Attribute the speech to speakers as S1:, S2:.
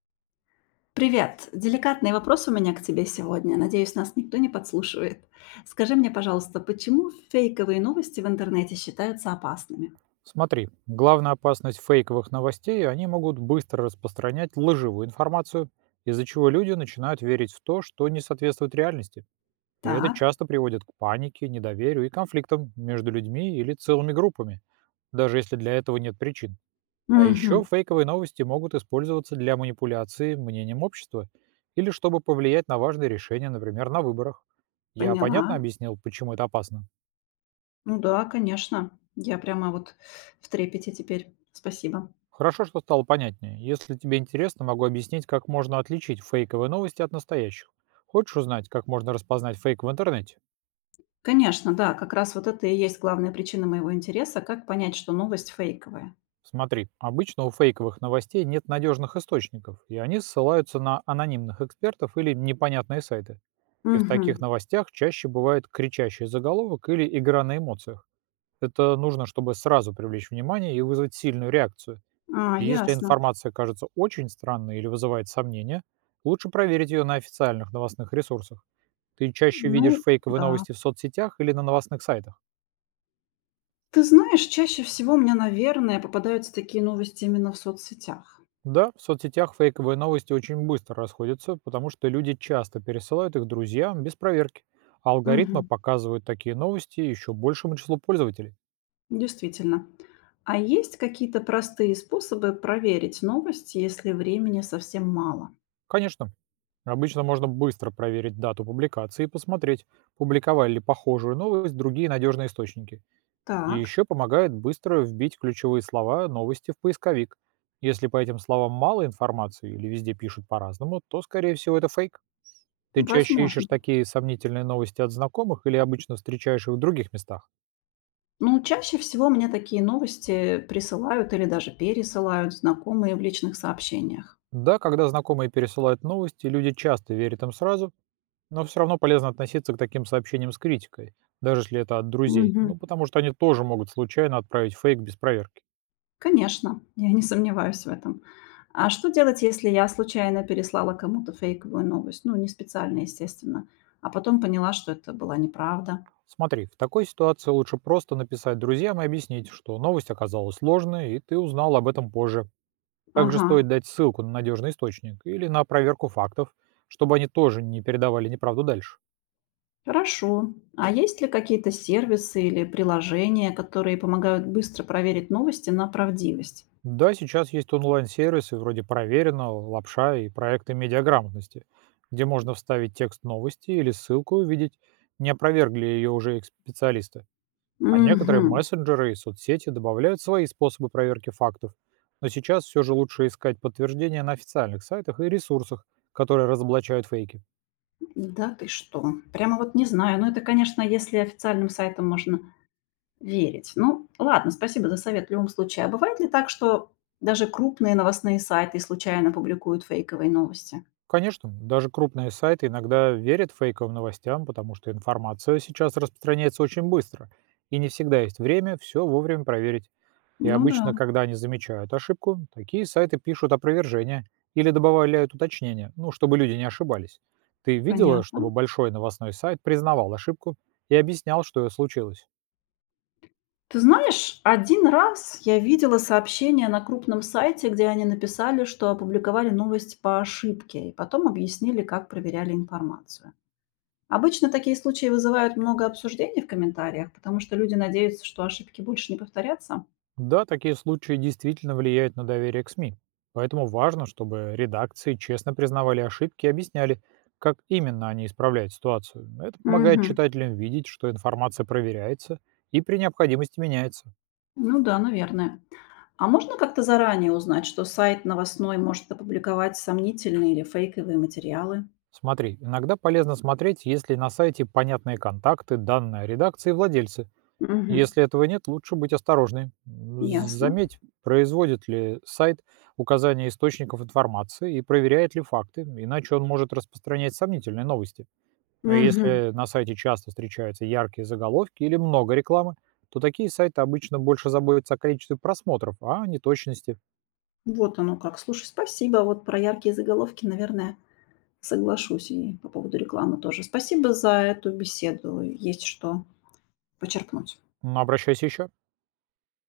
S1: Привет! Деликатный вопрос у меня к тебе сегодня. Надеюсь, нас никто не подслушивает. Скажи мне, пожалуйста, почему фейковые новости в интернете считаются опасными?
S2: Смотри, главная опасность фейковых новостей — они могут быстро распространять лживую информацию, из-за чего люди начинают верить в то, что не соответствует реальности. И это
S1: Так.
S2: часто приводит к панике, недоверию и конфликтам между людьми или целыми группами, даже если для этого нет причин. А еще
S1: Мгм.
S2: фейковые новости могут использоваться для манипуляции мнением общества или чтобы повлиять на важные решения, например, на выборах. Я
S1: Поняла.
S2: понятно объяснил, почему это опасно?
S1: Ну да, конечно. Я прямо вот в трепете теперь. Спасибо.
S2: Хорошо, что стало понятнее. Если тебе интересно, могу объяснить, как можно отличить фейковые новости от настоящих. Хочешь узнать, как можно распознать фейк в интернете?
S1: Конечно, да, как раз вот это и есть главная причина моего интереса, как понять, что новость фейковая.
S2: Смотри, обычно у фейковых новостей нет надежных источников, и они ссылаются на анонимных экспертов или непонятные сайты. И в
S1: Мгм.
S2: таких новостях чаще бывает кричащий заголовок или игра на эмоциях. Это нужно, чтобы сразу привлечь внимание и вызвать сильную реакцию.
S1: А,
S2: И если
S1: ясно.
S2: информация кажется очень странной или вызывает сомнения, лучше проверить ее на официальных новостных ресурсах. Ты чаще
S1: Ну,
S2: видишь фейковые
S1: да.
S2: новости в соцсетях или на новостных сайтах?
S1: Ты знаешь, чаще всего мне, наверное, попадаются такие новости именно в соцсетях.
S2: Да, в соцсетях фейковые новости очень быстро расходятся, потому что люди часто пересылают их друзьям без проверки, а алгоритмы
S1: Мгм.
S2: показывают такие новости еще большему числу пользователей.
S1: Действительно. А есть какие-то простые способы проверить новости, если времени совсем мало?
S2: Конечно, обычно можно быстро проверить дату публикации и посмотреть, публиковали ли похожую новость другие надежные источники. И
S1: Так,
S2: еще помогает быстро вбить ключевые слова новости в поисковик. Если по этим словам мало информации или везде пишут по-разному, то, скорее всего, это фейк. Ты чаще ищешь
S1: возможно.
S2: такие сомнительные новости от знакомых или обычно встречаешь их в других местах?
S1: Ну, чаще всего мне такие новости присылают или даже пересылают знакомые в личных сообщениях.
S2: Да, когда знакомые пересылают новости, люди часто верят им сразу, но все равно полезно относиться к таким сообщениям с критикой, даже если это от друзей,
S1: Мгм.
S2: ну потому что они тоже могут случайно отправить фейк без проверки.
S1: Конечно, я не сомневаюсь в этом. А что делать, если я случайно переслала кому-то фейковую новость? Ну, не специально, естественно, а потом поняла, что это была неправда.
S2: Смотри, в такой ситуации лучше просто написать друзьям и объяснить, что новость оказалась сложной, и ты узнал об этом позже. Также
S1: Ага.
S2: стоит дать ссылку на надежный источник или на проверку фактов, чтобы они тоже не передавали неправду дальше.
S1: Хорошо. А есть ли какие-то сервисы или приложения, которые помогают быстро проверить новости на правдивость?
S2: Да, сейчас есть онлайн-сервисы вроде «Проверено», «Лапша» и проекты медиаграмотности, где можно вставить текст новости или ссылку и увидеть, не опровергли ее уже специалисты. А некоторые
S1: Мгм.
S2: мессенджеры и соцсети добавляют свои способы проверки фактов. Но сейчас все же лучше искать подтверждения на официальных сайтах и ресурсах, которые разоблачают фейки.
S1: Да ты что? Прямо вот не знаю. Ну, это, конечно, если официальным сайтам можно верить. Ну, ладно, спасибо за совет в любом случае. А бывает ли так, что даже крупные новостные сайты случайно публикуют фейковые новости?
S2: Конечно, даже крупные сайты иногда верят фейковым новостям, потому что информация сейчас распространяется очень быстро, и не всегда есть время все вовремя проверить. И
S1: Ну да,
S2: обычно, когда они замечают ошибку, такие сайты пишут опровержение или добавляют уточнения, ну, чтобы люди не ошибались. Ты видела, чтобы
S1: понятно.
S2: большой новостной сайт признавал ошибку и объяснял, что случилось?
S1: Ты знаешь, один раз я видела сообщение на крупном сайте, где они написали, что опубликовали новость по ошибке, и потом объяснили, как проверяли информацию. Обычно такие случаи вызывают много обсуждений в комментариях, потому что люди надеются, что ошибки больше не повторятся.
S2: Да, такие случаи действительно влияют на доверие к СМИ. Поэтому важно, чтобы редакции честно признавали ошибки и объясняли, как именно они исправляют ситуацию. Это помогает
S1: Мгм.
S2: читателям видеть, что информация проверяется и при необходимости меняется.
S1: Ну да, наверное. А можно как-то заранее узнать, что сайт новостной может опубликовать сомнительные или фейковые материалы?
S2: Смотри, иногда полезно смотреть, есть ли на сайте понятные контакты, данные о редакции и владельцы.
S1: Мгм.
S2: Если этого нет, лучше быть осторожной.
S1: Ясно.
S2: Заметь, производит ли сайт указание источников информации и проверяет ли факты, иначе он может распространять сомнительные новости. А
S1: Мгм.
S2: если на сайте часто встречаются яркие заголовки или много рекламы, то такие сайты обычно больше заботятся о количестве просмотров, а не точности.
S1: Вот оно как. Слушай, спасибо. Вот про яркие заголовки, наверное, соглашусь, и по поводу рекламы тоже. Спасибо за эту беседу. Есть что почерпнуть.
S2: Обращайся еще.